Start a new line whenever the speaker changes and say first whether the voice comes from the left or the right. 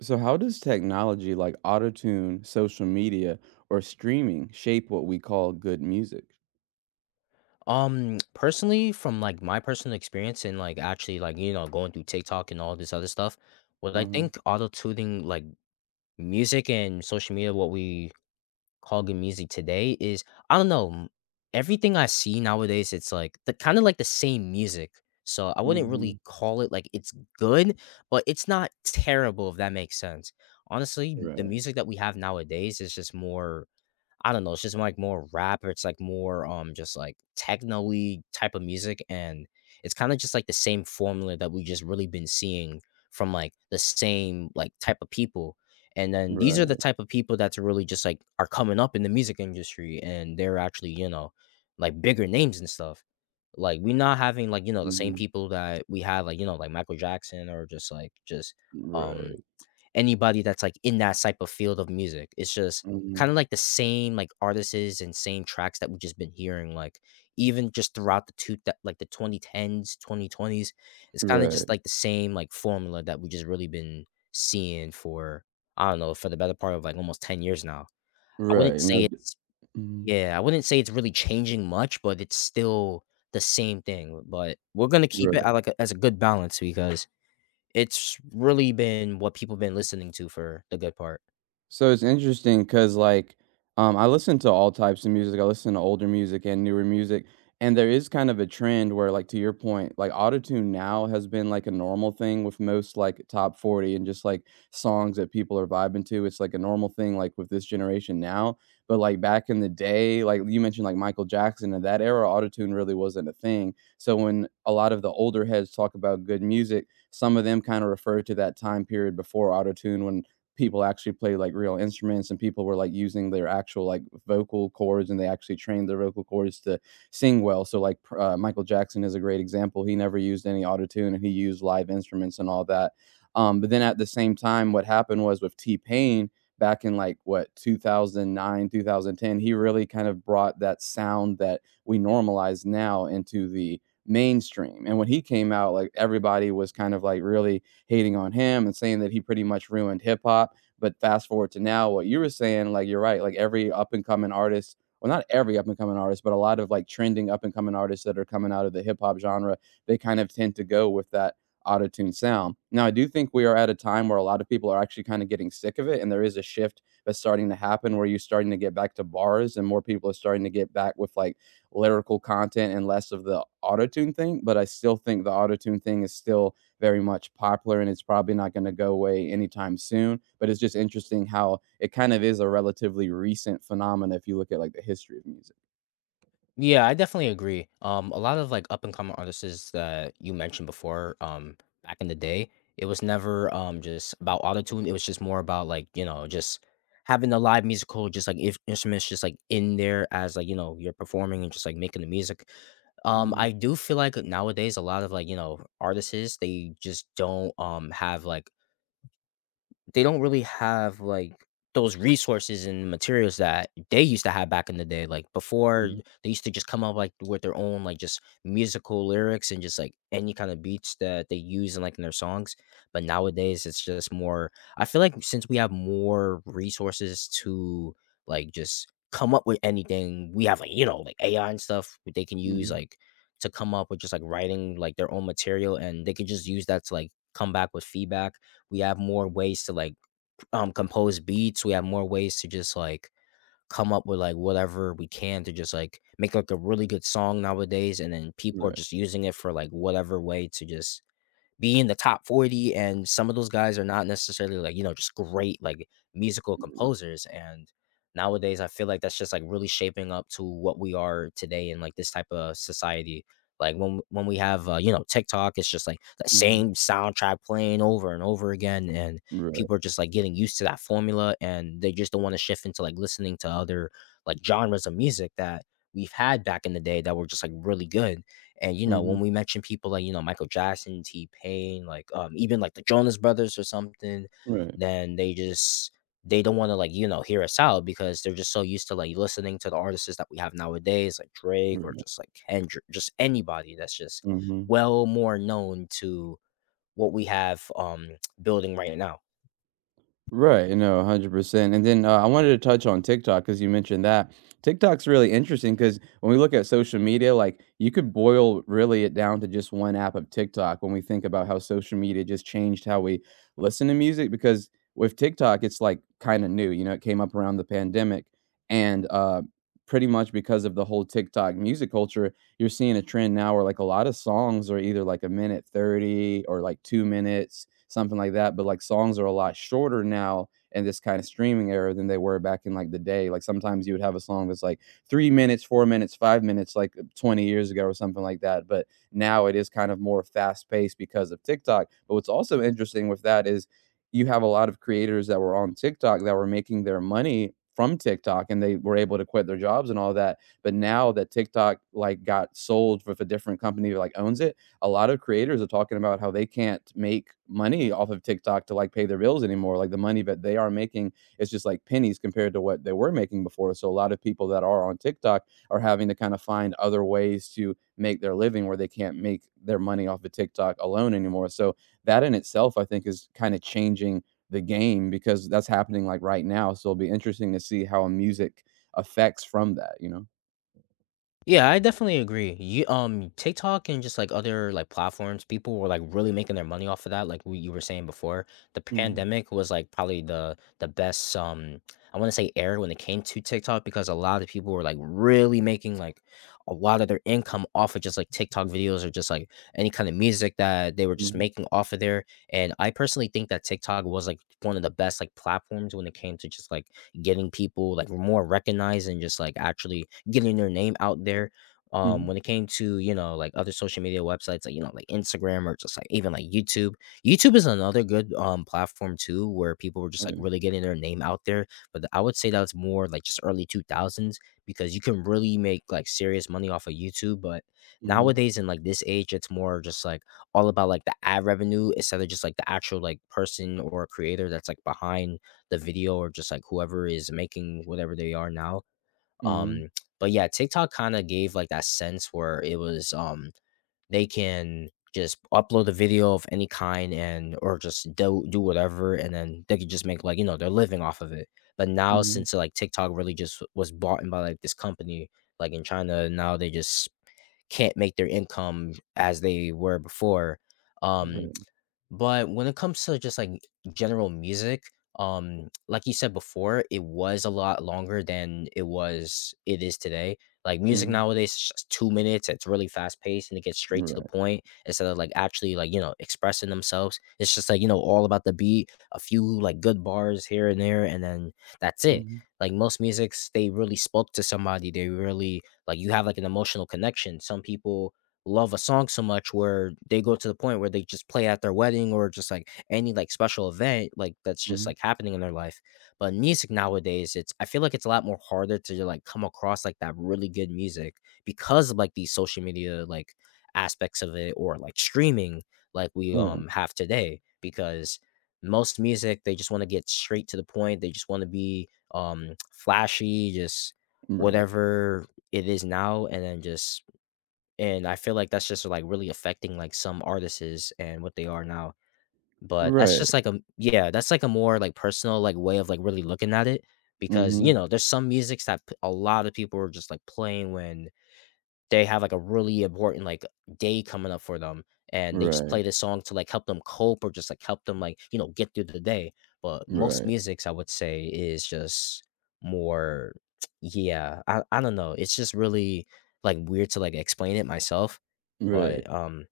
right: So how does technology like autotune, social media, or streaming shape what we call good music?
left: Personally, from like my personal experience and like actually like you know going through TikTok and all this other stuff, what I
right: Uh-huh.
left: think auto tuning like music and social media, what we call good music today, is I don't know. Everything I see nowadays, it's like the kind of like the same music. So I wouldn't
right: Mhm.
left: really call it like it's good, but it's not terrible if that makes sense. Honestly, the
right: Right.
left: music that we have nowadays is just more. I don't know, it's just like more rap or it's like more just like techno-y type of music, and it's kind of just like the same formula that we just really been seeing from like the same like type of people. And then these are the
right: Right.
left: type of people that's really just like are coming up in the music industry and they're actually, you know, like bigger names and stuff. Like we're not having like, you know, the same
right: Mhm.
left: people that we had like, you know, like Michael Jackson or just like just um
right: Right.
left: anybody that's like in that type of field of music. It's just
right: Mhm.
left: kind of like the same like artists and same tracks that we've just been hearing, like even just throughout the two that like the 2010s, 2020s. It's kind of
right: Right.
left: just like the same like formula that we just really been seeing for I don't know for the better part of like almost 10 years now. I wouldn't
right: Right. No.
left: say it's,
right: Mhm.
left: yeah, I wouldn't say it's really changing much, but it's still the same thing. But we're gonna keep it
right: Right.
left: at like a, as a good balance because it's really been what people been listening to for the good part.
right: So it's interesting because like I listen to all types of music. I listen to older music and newer music, and there is kind of a trend where, like to your point, like autotune now has been like a normal thing with most like top 40 and just like songs that people are vibing to. It's like a normal thing like with this generation now. But like back in the day, like you mentioned, like Michael Jackson in that era, autotune really wasn't a thing. So when a lot of the older heads talk about good music, some of them kind of refer to that time period before autotune when people actually play like real instruments and people were like using their actual like vocal cords and they actually trained their vocal cords to sing well, so like Michael Jackson is a great example. He never used any auto tune and he used live instruments and all that. But then at the same time, what happened was with T-Pain back in like what 2009 2010, he really kind of brought that sound that we normalize now into the mainstream. And when he came out, like everybody was kind of like really hating on him and saying that he pretty much ruined hip hop. But fast forward to now, what you were saying, like you're right, like every up and coming artist, well, not every up and coming artist, but a lot of like trending up and coming artists that are coming out of the hip hop genre, they kind of tend to go with that autotune sound. Now, I do think we are at a time where a lot of people are actually kind of getting sick of it, and there is a shift that's starting to happen where you're starting to get back to bars, and more people are starting to get back with like lyrical content and less of the autotune thing. But I still think the autotune thing is still very much popular and it's probably not going to go away anytime soon. But it's just interesting how it kind of is a relatively recent phenomenon if you look at like the history of music.
left: Yeah, I definitely agree. A lot of like up and coming artists that you mentioned before, back in the day, it was never just about autotune. It was just more about like, you know, just having the live musical, just like if instruments just like in there as like, you know, you're performing and just like making the music.
right: Mhm,
left: I do feel like nowadays a lot of like, you know, artists, they just don't have like they don't really have like those resources and materials that they used to have back in the day. Like before,
right: mhm,
left: they used to just come up like with their own like just musical lyrics and just like any kind of beats that they use in like in their songs. But nowadays, it's just more. I feel like since we have more resources to like just come up with anything, we have like you know like AI and stuff that they can use
right: mhm.
left: like to come up with just like writing like their own material, and they could just use that to like come back with feedback. We have more ways to like compose beats, we have more ways to just like come up with like whatever we can to just like make like a really good song nowadays, and then people are
right: Right,
left: just using it for like whatever way to just be in the top 40, and some of those guys are not necessarily like you know just great like musical
right: r
left: composers. And nowadays I feel like that's just like really shaping up to what we are today in like this type of society. Like when we have you know TikTok, it's just like the
right: mhm,
left: same soundtrack playing over and over again, and
right: right,
left: people are just like getting used to that formula and they just don't want to shift into like listening to other like genres of music that we've had back in the day that were just like really good. And you know, when
right: mhm,
left: we mention people like, you know, Michael Jackson, T Pain, like even like the Jonas Brothers or something,
right: right,
left: then they just they don't want to like, you know, hear us out because they're just so used to like listening to the artists that we have nowadays, like Drake or
right: right,
left: just like Kendrick, just anybody that's just
right: mhm.
left: well more known to what we have building right now.
right: Right, no, 100%, and then, I wanted to touch on TikTok because you mentioned that. TikTok's really interesting. Because when we look at social media, like, you could boil really it down to just one app of TikTok when we think about how social media just changed how we listen to music, because with TikTok, it's, like, kinda new, it came up around the pandemic, and, pretty much because of the whole TikTok music culture, you're seeing a trend now where, like, a lot of songs are either, like, a minute 30 or, like, 2 minutes, something like that. But like songs are a lot shorter now in this kind of streaming era than they were back in like the day. Like sometimes you would have a song that's like 3 minutes, 4 minutes, 5 minutes, like 20 years ago or something like that. But now it is kind of more fast paced because of TikTok. But what's also interesting with that is you have a lot of creators that were on TikTok that were making their money from TikTok and they were able to quit their jobs and all that. But now that TikTok like got sold with a different company that like owns it, a lot of creators are talking about how they can't make money off of TikTok to like pay their bills anymore. Like the money that they are making is just like pennies compared to what they were making before. So a lot of people that are on TikTok are having to kind of find other ways to make their living where they can't make their money off of TikTok alone anymore. So that in itself, I think, is kind of changing the game because that's happening like right now. So it'll be interesting to see how music affects from that, you know?
left: Yeah, I definitely agree. You TikTok and just like other like platforms, people were like really making their money off of that. Like we, you were saying before, the
right: Mhm.
left: pandemic was like probably the best I want to say era when it came to TikTok because a lot of people were like really making like a lot of their income off of just like TikTok videos or just like any kind of music that they were just
right: Mhm.
left: making off of there. And I personally think that TikTok was like one of the best like platforms when it came to just like getting people like more recognized and just like actually getting their name out there.
right: Mhm.
left: When it came to you know like other social media websites like you know like Instagram or just like even like YouTube, YouTube is another good platform too where people were
right: Oh,
left: just like
right: yeah.
left: really getting their name out there. But I would say that's more like just early 2000s because you can really make like serious money off of YouTube. But
right: Mhm.
left: nowadays in like this age, it's more just like all about like the ad revenue instead of just like the actual like person or creator that's like behind the video or just like whoever is making whatever they are now,
right: Mhm.
left: um, but yeah, TikTok kind of gave like that sense where it was they can just upload a video of any kind and or just do whatever, and then they could just make like you know they're living off of it. But now
right: Mhm.
left: since like TikTok really just was bought in by like this company like in China, now they just can't make their income as they were before. Um,
right: Right.
left: but when it comes to just like general music, like you said before, it was a lot longer than it was it is today. Like music
right: Mhm.
left: nowadays is just 2 minutes. It's really fast paced and it gets straight to the
right: Right.
left: point instead of like actually like you know expressing themselves. It's just like you know all about the beat, a few like good bars here and there, and then that's it.
right: Mhm.
left: Like most musics, they really spoke to somebody. They really like you have like an emotional connection. Some people love a song so much where they go to the point where they just play at their wedding or just like any like special event like that's just
right: Mhm.
left: like happening in their life, but music nowadays, it's, I feel like, it's a lot more harder to like come across like that really good music because of like these social media like aspects of it or like streaming like we
right: Oh, yeah.
left: have today, because most music they just want to get straight to the point, they just want to be flashy, just
right: Right.
left: whatever it is now and then just, and I feel like that's just, like, really affecting, like, some artists and what they are now. But that's
right: Right.
left: just like a yeah, that's like a more, like, personal, like, way of, like, really looking at it because, you
right: Mhm.
left: know, there's some musics that p a lot of people are just, like, playing when they have, like, a really important, like, day coming up for them, and they just
right: Right.
left: play this song to, like, help them cope or just, like, help them, like, you know, get through the day. But most
right: Right.
left: musics, I would say, is just more yeah, I don't know. It's just really, like, weird to, like, explain it myself,
right: Right.
left: but,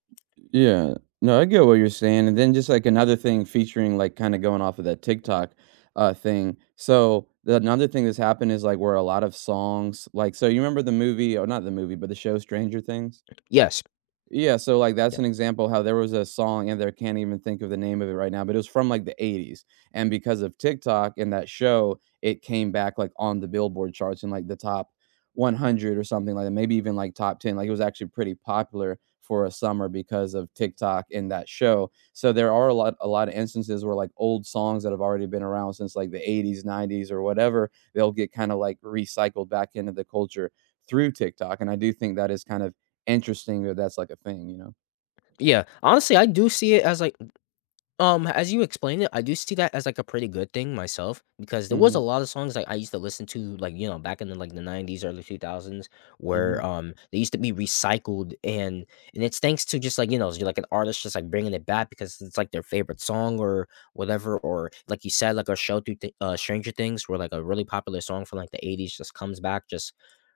right: Yeah. No, I get what you're saying, and then just, like, another thing featuring, like, kinda going off of that TikTok, thing. So, the another thing that's happened is, like, where a lot of songs like, so you remember the movie, or not the movie, but the show Stranger Things?
left: yes,
right: Yeah, so, like,
left: yeah.
right: that's an example how there was a song, and there can't even think of the name of it right now, but it was from, like, the '80s, and because of TikTok and that show, it came back, like, on the Billboard charts in, like, the top 100 or something like that, maybe even, like, top 10, like, it was actually pretty popular for a summer because of TikTok and that show. So, there are a lot of instances where, like, old songs that have already been around since, like, the '80s, '90s, or whatever, they'll get kinda, like, recycled back into the culture through TikTok, and I do think that is kind of interesting that that's, like, a thing, you know?
left: Yeah, honestly, I do see it as, like as you explained it, I do see that as like a pretty good thing myself because there was a
right: Mhm,
left: lot of songs like I used to listen to like you know back in the like the 90s, early 2000s, where
right: mhm,
left: they used to be recycled and it's thanks to just like you know like an artist just like bringing it back because it's like their favorite song or whatever, or like you said like a show through Stranger Things, where like a really popular song from like the 80s just comes back just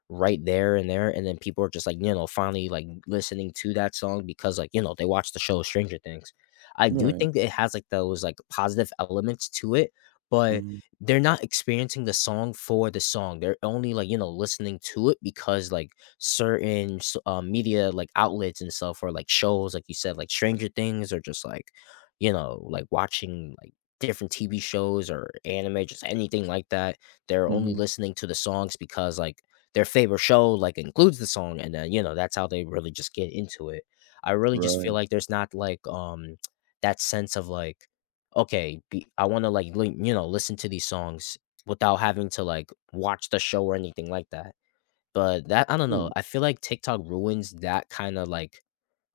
left: right there and there, and then people are just like you know finally like listening to that song because like you know they watched the show Stranger Things. I do
right: right,
left: think it has like those like positive elements to it, but
right: mhm,
left: they're not experiencing the song for the song. They're only like, you know, listening to it because like certain media like outlets and stuff or like shows, like you said, like Stranger Things or just like, you know, like watching like different TV shows or anime, just anything like that. They're only
right: mhm,
left: listening to the songs because like their favorite show like includes the song, and then that's how they really just get into it. I really just feel
right: right,
left: like there's not like that sense of like, okay, I want to like listen to these songs without having to like watch the show or anything like that. But that, I don't know,
right: yeah,
left: I feel like TikTok ruins that kind of like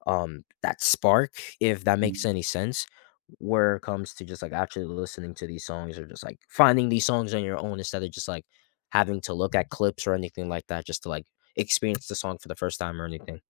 left: that spark, if that makes
right: mhm.
left: any sense. Where it comes to just like actually listening to these songs, or just like finding these songs on your own, instead of just like having to look at clips or anything like that, just to like experience the song for the first time or anything.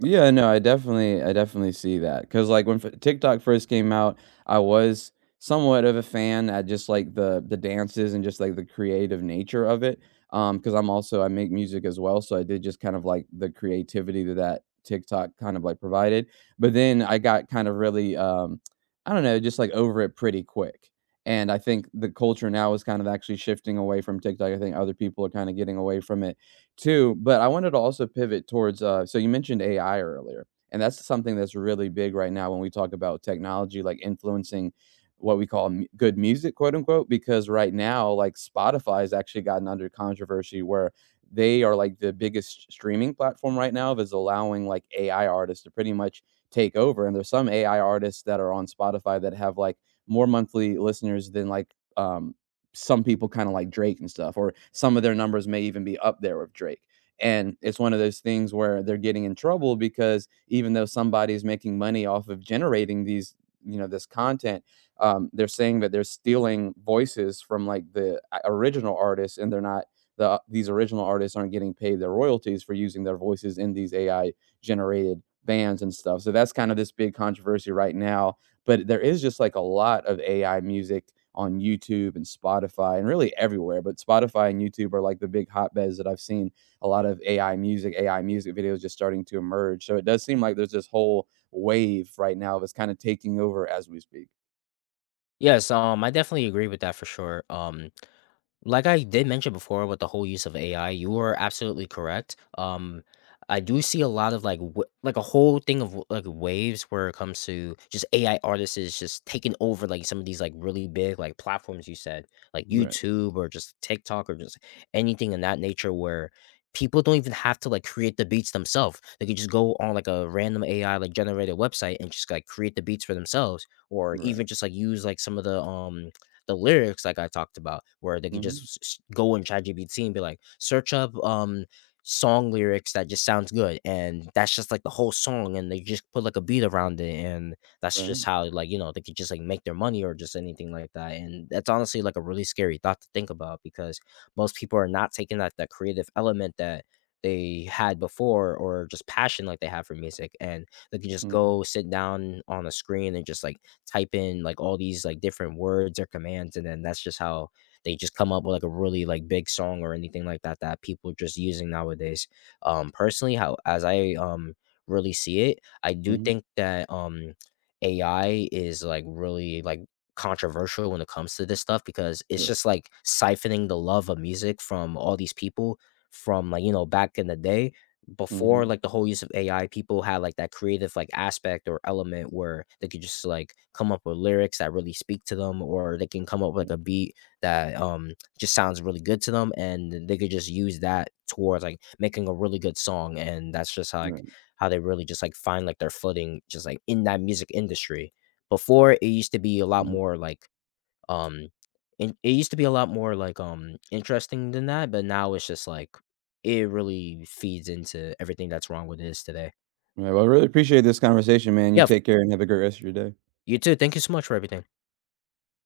right: Yeah, no, I definitely see that. Cause like, when f TikTok first came out, I was somewhat of a fan at just, like, the dances and just, like, the creative nature of it. Because 'cause I make music as well, so I did just kind of like the creativity that that TikTok kind of, like, provided, but then I got kind of really, I don't know, just, like, over it pretty quick, and I think the culture now is kind of actually shifting away from TikTok, I think other people are kinda getting away from it too, but I wanted to also pivot towards, so you mentioned AI earlier, and that's something that's really big right now when we talk about technology, like, influencing what we call "mu good music," quote, unquote, because right now, like, Spotify has actually gotten under controversy where they are, like, the biggest streaming platform right now is allowing, like, AI artists to pretty much take over, and there's some AI artists that are on Spotify that have, like, more monthly listeners than, like, um, some people kind of like Drake and stuff, or some of their numbers may even be up there with Drake. And it's one of those things where they're getting in trouble because even though somebody's making money off of generating these, this content, they're saying that they're stealing voices from like the original artists, and they're not, these original artists aren't getting paid their royalties for using their voices in these AI generated bands and stuff. So that's kind of this big controversy right now, but there is just like a lot of AI music on YouTube and Spotify and really everywhere. But Spotify and YouTube are like the big hotbeds that I've seen a lot of AI music, AI music videos just starting to emerge. So it does seem like there's this whole wave right now that's kind of taking over as we speak.
left: Yes, I definitely agree with that for sure. Like I did mention before with the whole use of AI, you are absolutely correct. I do see a lot of like like a whole thing of like waves where it comes to just AI artists is just taking over like some of these like really big like platforms you said, like
right: Right.
left: YouTube or just TikTok or just anything in that nature, where people don't even have to like create the beats themselves. They could just go on like a random AI like generated website and just like create the beats for themselves, or
right: Right.
left: even just like use like some of the lyrics like I talked about, where they could
right: Mhm.
left: just go in ChatGPT and be like, search up song lyrics that just sounds good, and that's just like the whole song, and they just put like a beat around it, and that's just
right: Right.
left: how like they could just like make their money or just anything like that. And that's honestly like a really scary thought to think about, because most people are not taking that creative element that they had before, or just passion like they have for music, and they can just
right: Mhm.
left: go sit down on a screen and just like type in like all these like different words or commands, and then that's just how they just come up with like a really like big song or anything like that that people just using nowadays. Personally, how as I really see it, I do
right: Mhm.
left: think that AI is like really like controversial when it comes to this stuff, because it's
right: Right.
left: just like siphoning the love of music from all these people, from like back in the day before
right: Mhm.
left: like the whole use of AI. People had like that creative like aspect or element, where they could just like come up with lyrics that really speak to them, or they can come up with
right: Right.
left: like a beat that just sounds really good to them, and they could just use that towards like making a really good song, and that's just like
right: Right.
left: how they really just like find like their footing just like in that music industry. Before, it used to be a lot
right: Mhm.
left: more like um, and it used to be a lot more like interesting than that, but now it's just like it really feeds into everything that's wrong with this today.
right: Right. Well, I really appreciate this conversation, man. You
left: Yeah,
right: take care and have a great rest of your day.
left: you too. Thank you so much for everything.